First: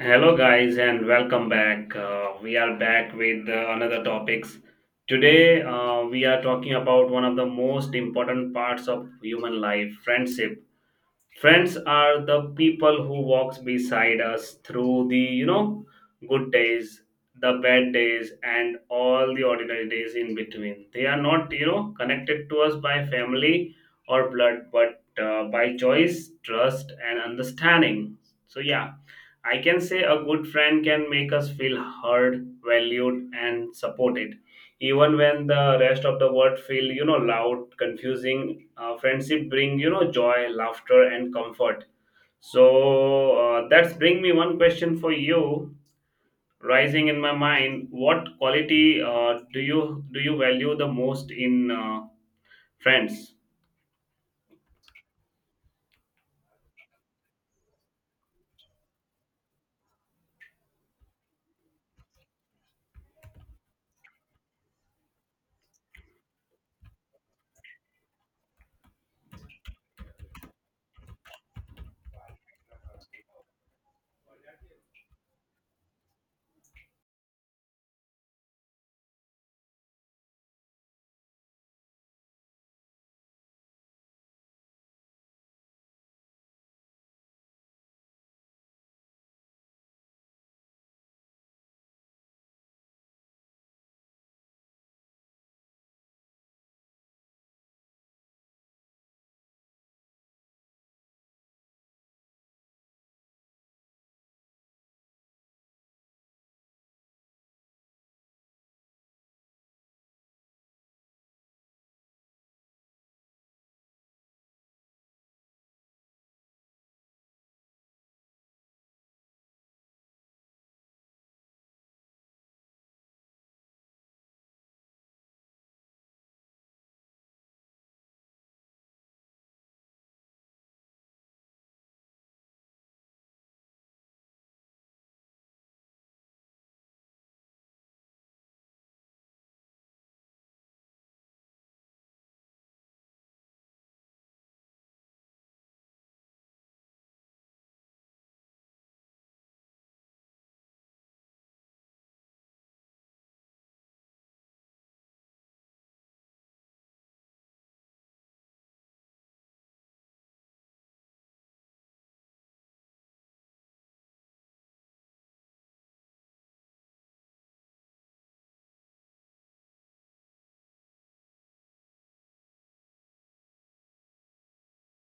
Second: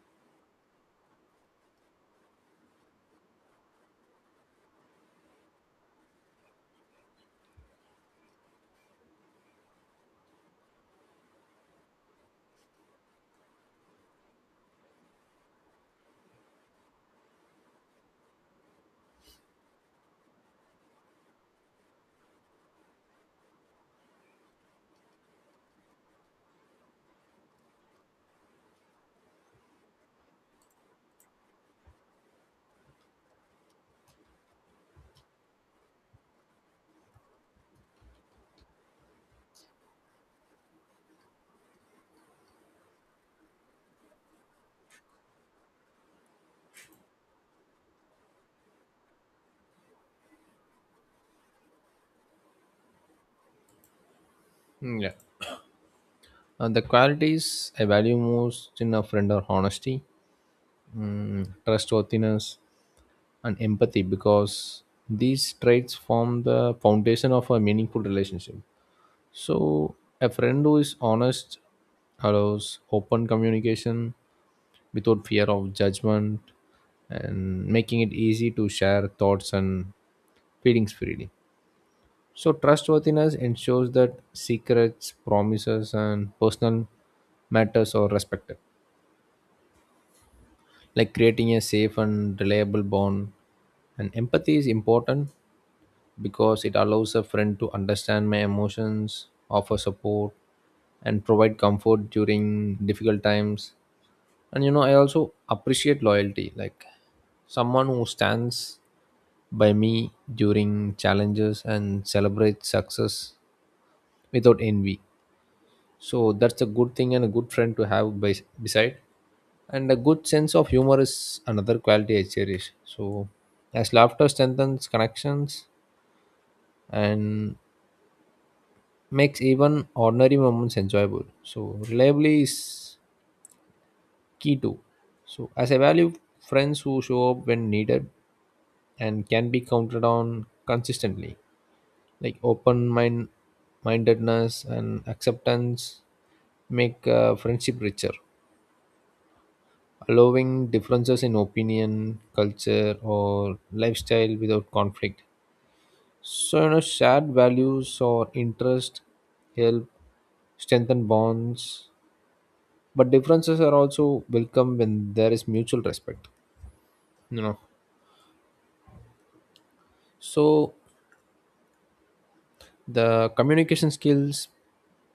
Hello, guys, and welcome back. We are back with another topics. Today, we are talking about one of the most important parts of human life, friendship. Friends are the people who walks beside us through the good days, the bad days, and all the ordinary days in between. They are not connected to us by family or blood, but by choice, trust, and understanding. So yeah, I can say a good friend can make us feel heard, valued, and supported even when the rest of the world feel loud, confusing. Friendship bring joy, laughter, and comfort. So that's bring me one question for you rising in my mind: what quality do you value the most in friends? Yeah. The qualities I value most in a friend are honesty, trustworthiness, and empathy, because these traits form the foundation of a meaningful relationship. So a friend who is honest allows open communication without fear of judgment, and making it easy to share thoughts and feelings freely. So trustworthiness ensures that secrets, promises, and personal matters are respected, like creating a safe and reliable bond. And empathy is important because it allows a friend to understand my emotions, offer support, and provide comfort during difficult times. And you know, I also appreciate loyalty, like someone who stands by me during challenges and celebrates success without envy, so that's a good thing and a good friend to have by, beside. And a good sense of humor is another quality I cherish, so as laughter strengthens connections and makes even ordinary moments enjoyable. So reliably is key too, so as I value friends who show up when needed and can be counted on consistently. Like open mind mindedness and acceptance make friendship richer, allowing differences in opinion, culture, or lifestyle without conflict. So, you know, shared values or interest help strengthen bonds, but differences are also welcome when there is mutual respect. You know, so the communication skills,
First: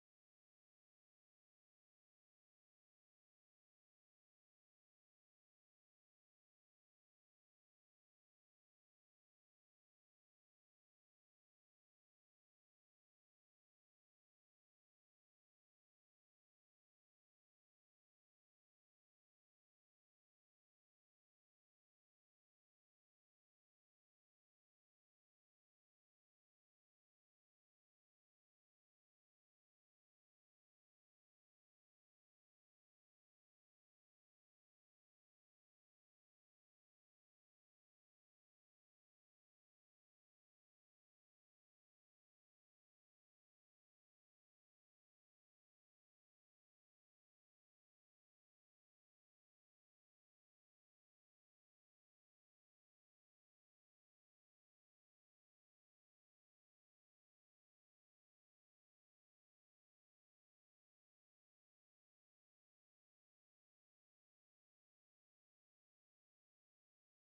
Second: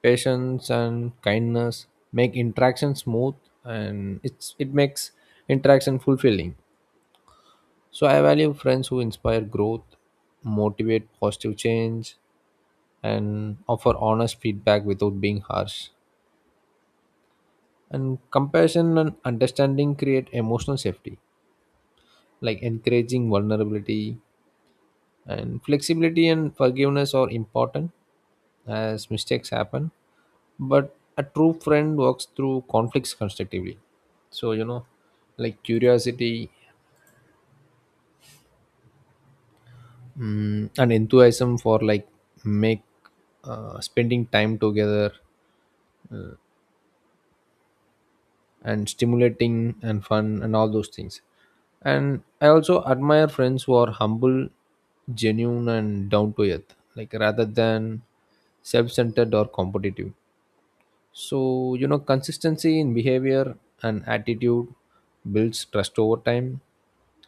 patience, and kindness make interaction smooth, and it makes interaction fulfilling. So I value friends who inspire growth, motivate positive change, and offer honest feedback without being harsh. And compassion and understanding create emotional safety, like encouraging vulnerability, and flexibility and forgiveness are important as mistakes happen. But a true friend works through conflicts constructively. So, you know, like curiosity, and enthusiasm for like make spending time together and stimulating and fun and all those things. And I also admire friends who are humble, genuine, and down to earth, like rather than self-centered or competitive. So you know, consistency in behavior and attitude builds trust over time,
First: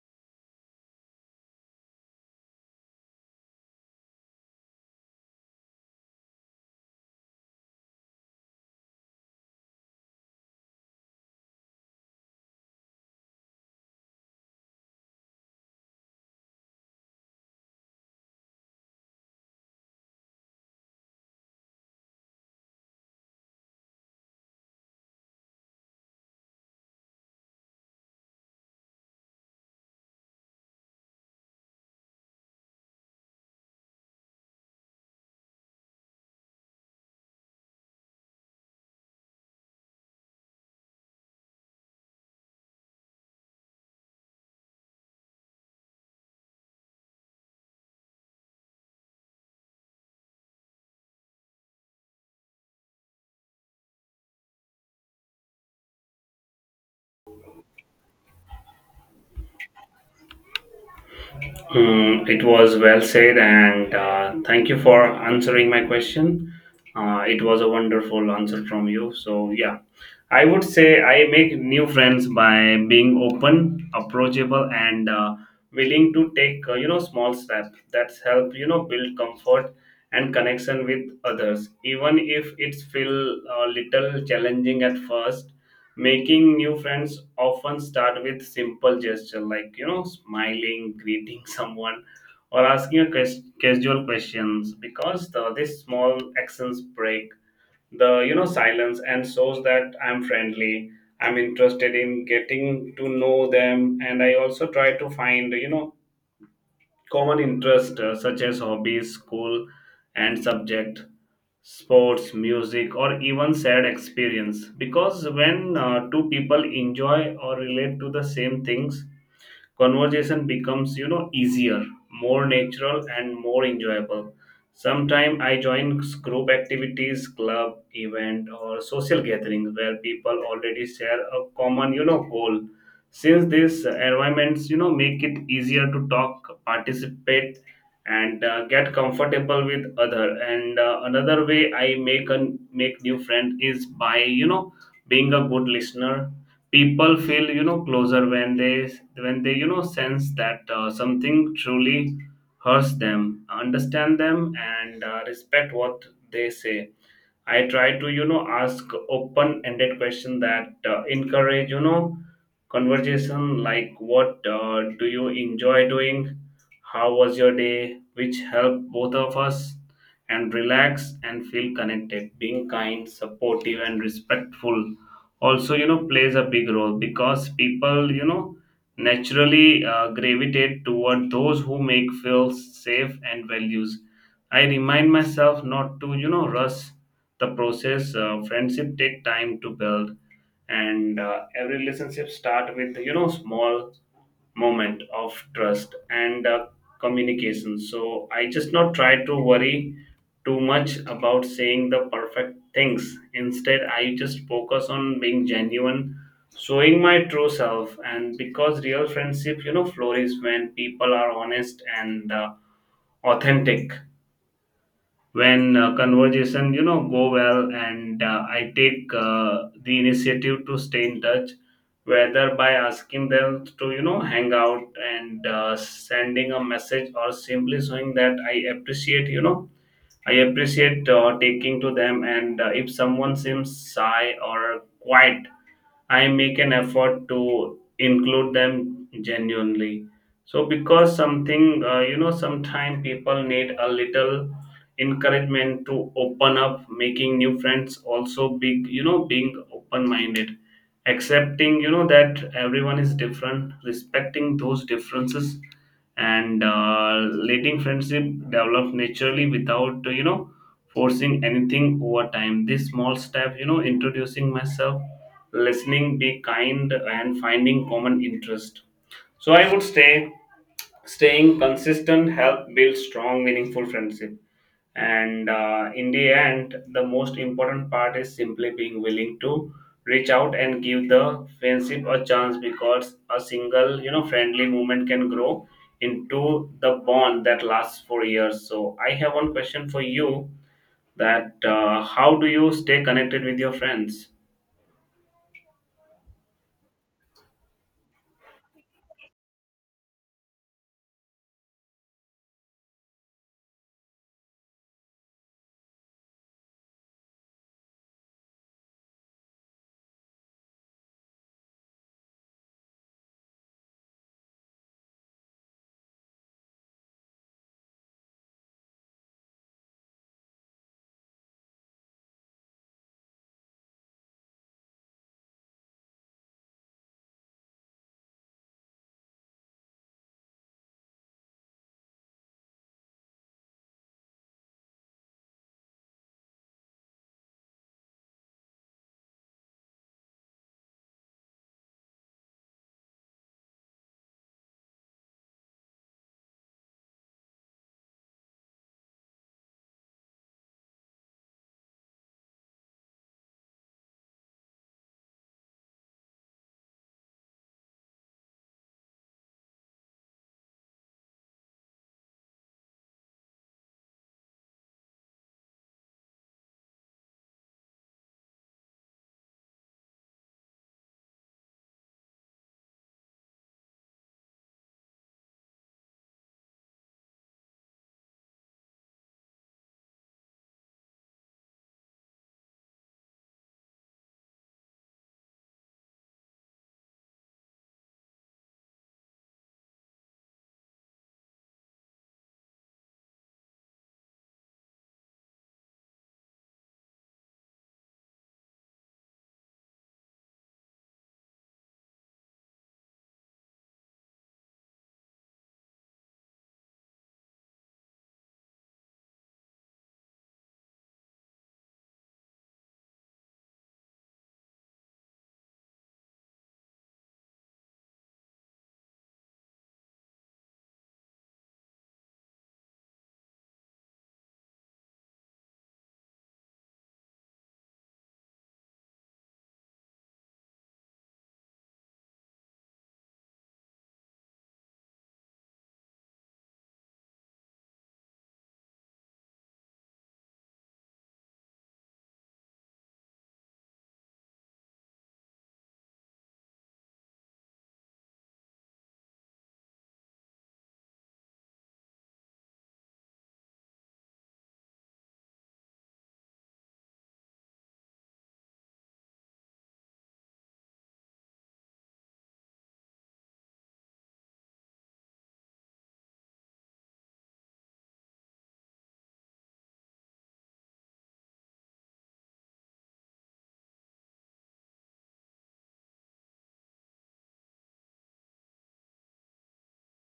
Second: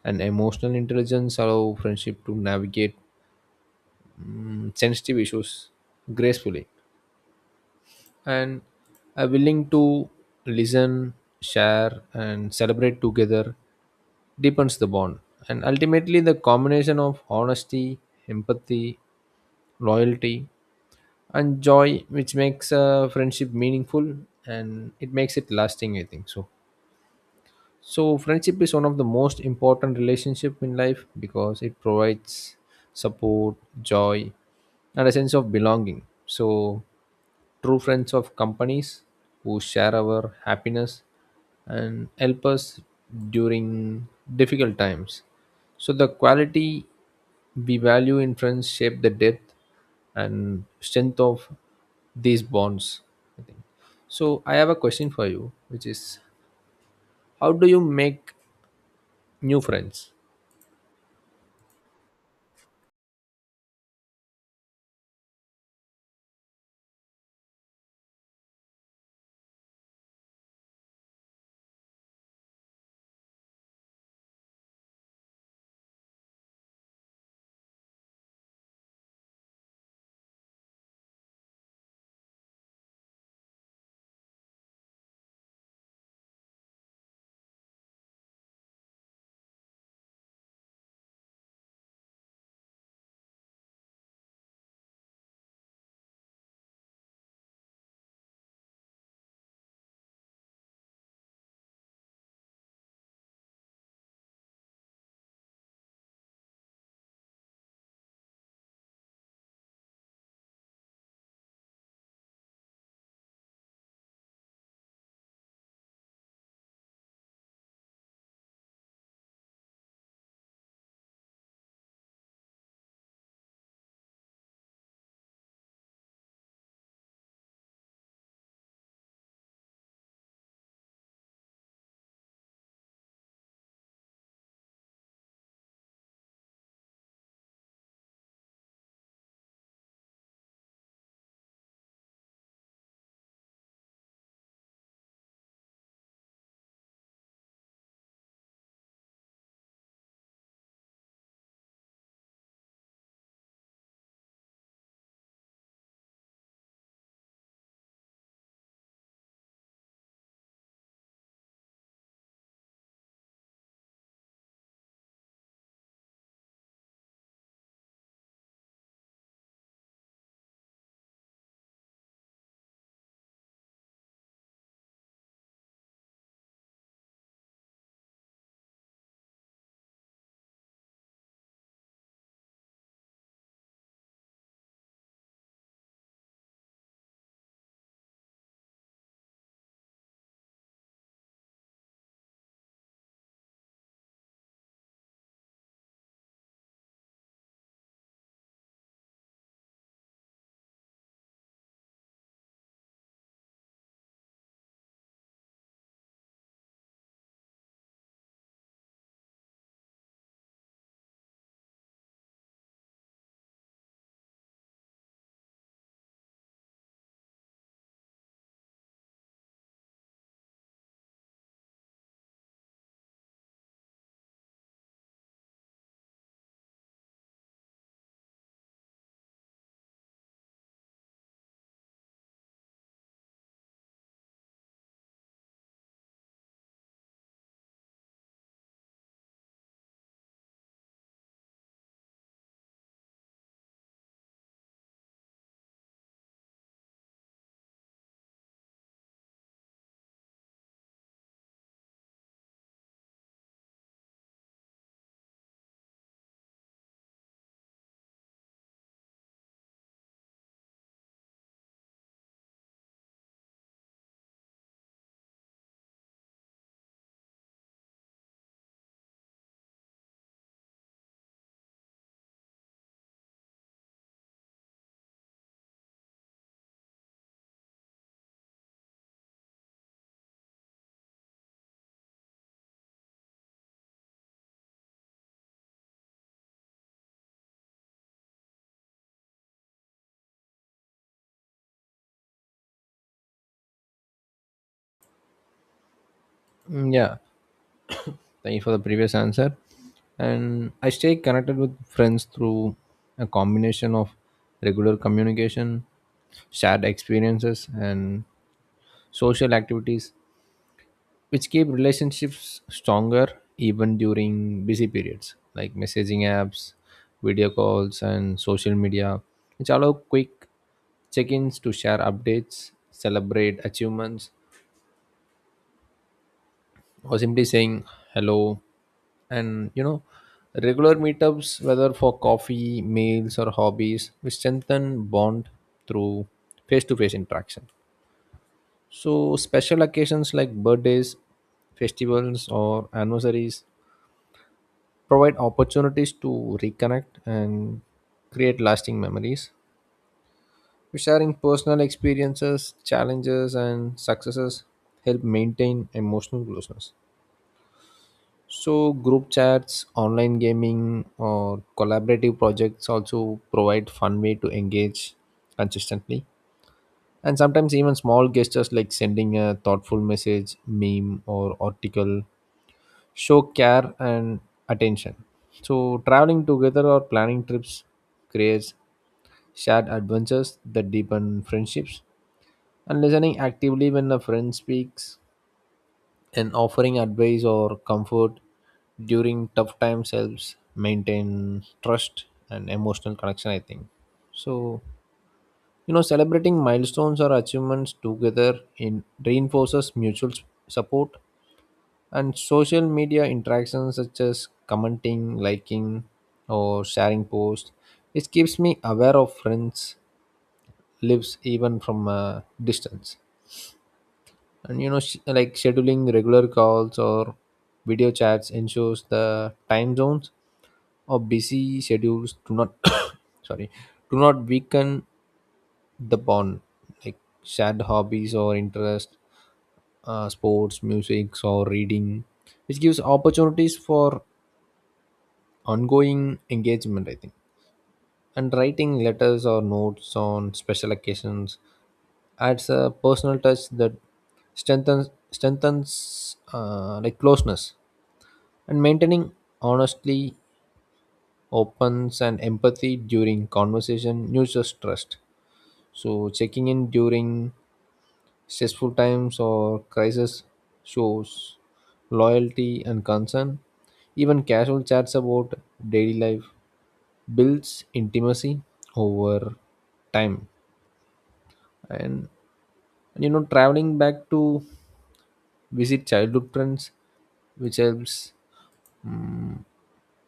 and emotional intelligence allow friendship to navigate sensitive issues gracefully, and are willing to listen, share, and celebrate together, deepens the bond. And ultimately, the combination of honesty, empathy, loyalty, and joy, which makes a friendship meaningful, and it makes it lasting, I think so. So friendship is one of the most important relationship in life, because it provides support, joy, and a sense of belonging. So true friends of companies who share our happiness and help us during difficult times. So the quality we value in friends shape the depth and strength of these bonds, I think. So I have a question for you, which is how do you make new friends. Mm, it was well said, and thank you for answering my question. It was a wonderful answer from you. So, yeah, I would say I make new friends by being open, approachable, and willing to take small steps that help build comfort and connection with others, even if it's feel a little challenging at first. Making new friends often start with simple gesture like smiling, greeting someone, or asking a casual questions because this small actions break the silence and shows that I'm friendly, I'm interested in getting to know them. And I also try to find common interests, such as hobbies, school, and subject, sports, music, or even sad experience. Because when two people enjoy or relate to the same things, conversation becomes easier, more natural, and more enjoyable. Sometimes I join group activities, club event, or social gatherings where people already share a common goal, since these environments make it easier to talk, participate, and get comfortable with other. And another way I make a make new friend is by being a good listener. People feel closer when they sense that something truly hurts them, understand them, and respect what they say. I try to, ask open-ended question that encourage, conversation like what do you enjoy doing? How was your day? Which help both of us and relax and feel connected. Being kind, supportive, and respectful also, plays a big role because people, naturally gravitate toward those who make feel safe and values. I remind myself not to, rush the process. Friendship take time to build, and every relationship start with small moment of trust and communication. So I just not try to worry too much about saying the perfect things. Instead, I just focus on being genuine, showing my true self, and because real friendship flourish when people are honest and authentic. When conversation go well, and I take the initiative to stay in touch, whether by asking them to hang out and sending a message, or simply showing that I appreciate taking to them. And if someone seems shy or quiet, I make an effort to include them genuinely. So because sometimes people need a little encouragement to open up, making new friends. Also, big being open-minded, accepting that everyone is different, respecting those differences, and letting friendship develop naturally without forcing anything over time. This small step, introducing myself, listening, be kind, and finding common interest. So I would say staying consistent help build strong, meaningful friendship. And in the end, the most important part is simply being willing to reach out and give the friendship a chance, because a single, friendly moment can grow into the bond that lasts for years. So I have one question for you: that how do you stay connected with your friends? Yeah, thank you for the previous answer. And I stay connected with friends through a combination of regular communication, shared experiences, and social activities, which keep relationships stronger even during busy periods, like messaging apps, video calls, and social media, which allow quick check ins to share updates, celebrate achievements, or simply saying hello. And you know, regular meetups, whether for coffee, meals, or hobbies, we strengthen bond through face-to-face interaction. So special occasions like birthdays, festivals, or anniversaries provide opportunities to reconnect and create lasting memories. Sharing personal experiences, challenges, and successes help maintain emotional closeness. So group chats, online gaming, or collaborative projects also provide fun way to engage consistently. And sometimes even small gestures like sending a thoughtful message, meme, or article show care and attention. So traveling together or planning trips creates shared adventures that deepen friendships. And listening actively when a friend speaks and offering advice or comfort during tough times helps maintain trust and emotional connection, I think. So you know, celebrating milestones or achievements together in reinforces mutual support, and social media interactions such as commenting, liking, or sharing posts, it keeps me aware of friends lives even from a distance. And you know, like scheduling regular calls or video chats ensures the time zones or busy schedules do not sorry, do not weaken the bond. Like shared hobbies or interest, sports, music, or reading, which gives opportunities for ongoing engagement, I think. And writing letters or notes on special occasions adds a personal touch that strengthens like closeness, and maintaining honestly opens and empathy during conversation nurtures trust. So checking in during stressful times or crisis shows loyalty and concern. Even casual chats about daily life builds intimacy over time. And you know, traveling back to visit childhood friends, which helps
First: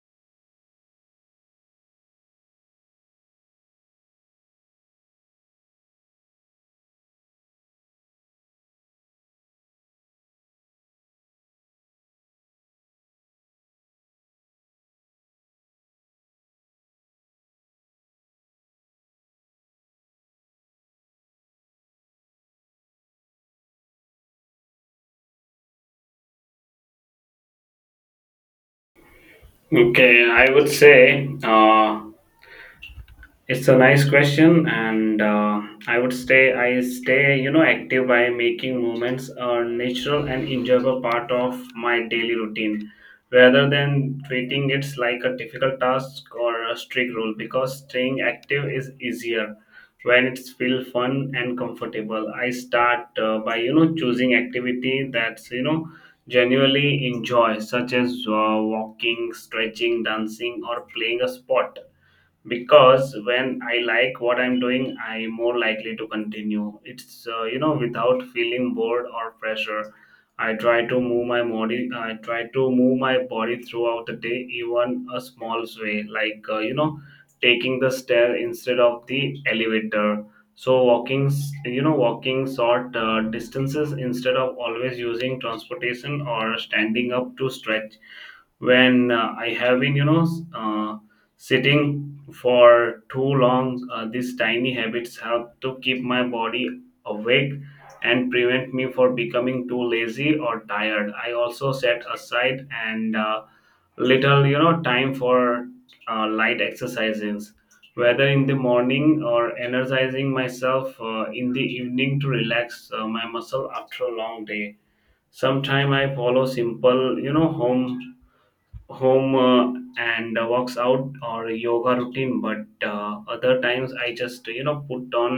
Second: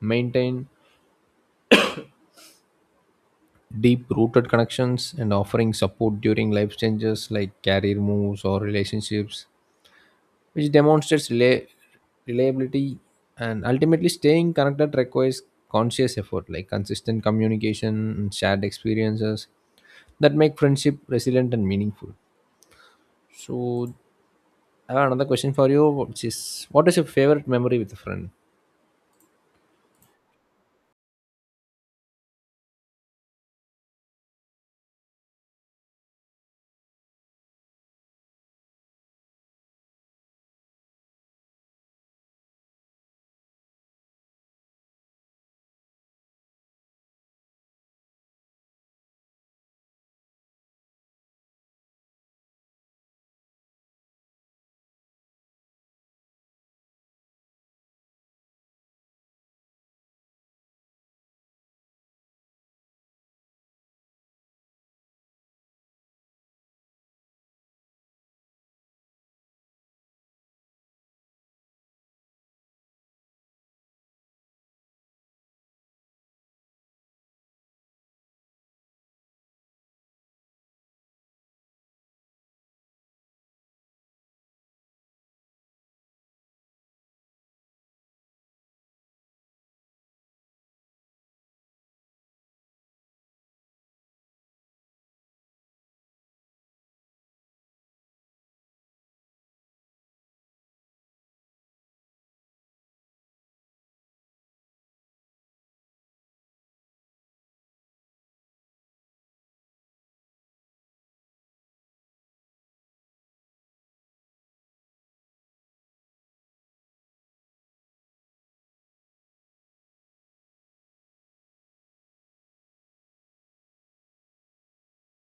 maintain deep rooted connections, and offering support during life changes like career moves or relationships, which demonstrates reliability. And ultimately staying connected requires conscious effort, like consistent communication and shared experiences that make friendship resilient and meaningful. So I have another question for you, which is what is your favorite memory with a friend? Okay, I would say it's a nice question, and I would say I stay, active by making movements a natural and enjoyable part of my daily routine, rather than treating it like a difficult task or a strict rule. Because staying active is easier when it's feel fun and comfortable. I start by choosing activity that's genuinely enjoy, such as walking, stretching, dancing, or playing a sport. Because when I like what I'm doing, I'm more likely to continue it's without feeling bored or pressure. I try to move my body throughout the day, even a small way, like taking the stair instead of the elevator. So walking s- you know walking short distances instead of always using transportation, or standing up to stretch when I have been sitting for too long. These tiny habits help to keep my body awake and prevent me for becoming too lazy or tired. I also set aside and little time for light exercises, whether in the morning or energizing myself in the evening to relax my muscle after a long day. Sometime I follow simple home and walks out or yoga routine, but other times I just put on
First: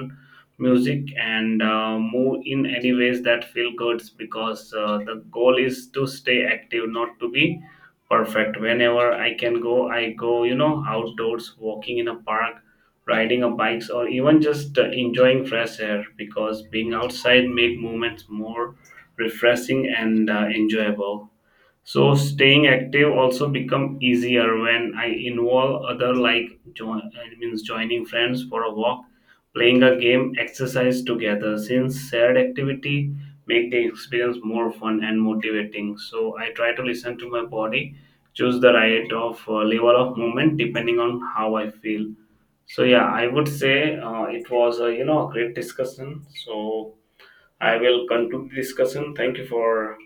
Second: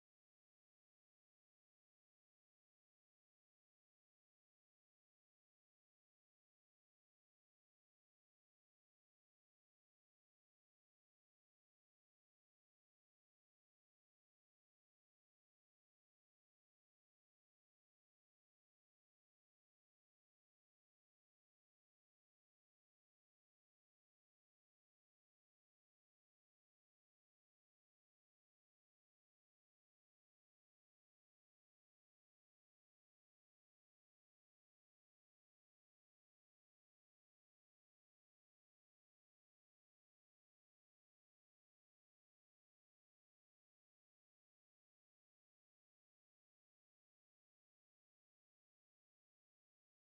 music and move in any ways that feel good, because the goal is to stay active, not to be perfect. Whenever I can go, I go outdoors, walking in a park, riding a bikes, or even just enjoying fresh air, because being outside make moments more refreshing and enjoyable. So staying active also become easier when I involve other, like join it means joining friends for a walk, playing a game, exercise together. Since shared activity make the experience more fun and motivating. So I try to listen to my body, choose the right of level of movement depending on how I feel. So yeah, I would say it was a, a great discussion. So I will conclude the discussion. Thank you for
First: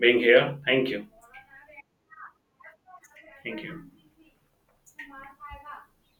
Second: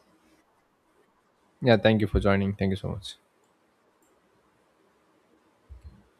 being here. Thank you. Yeah, thank you for joining. Thank you so much. Thank you.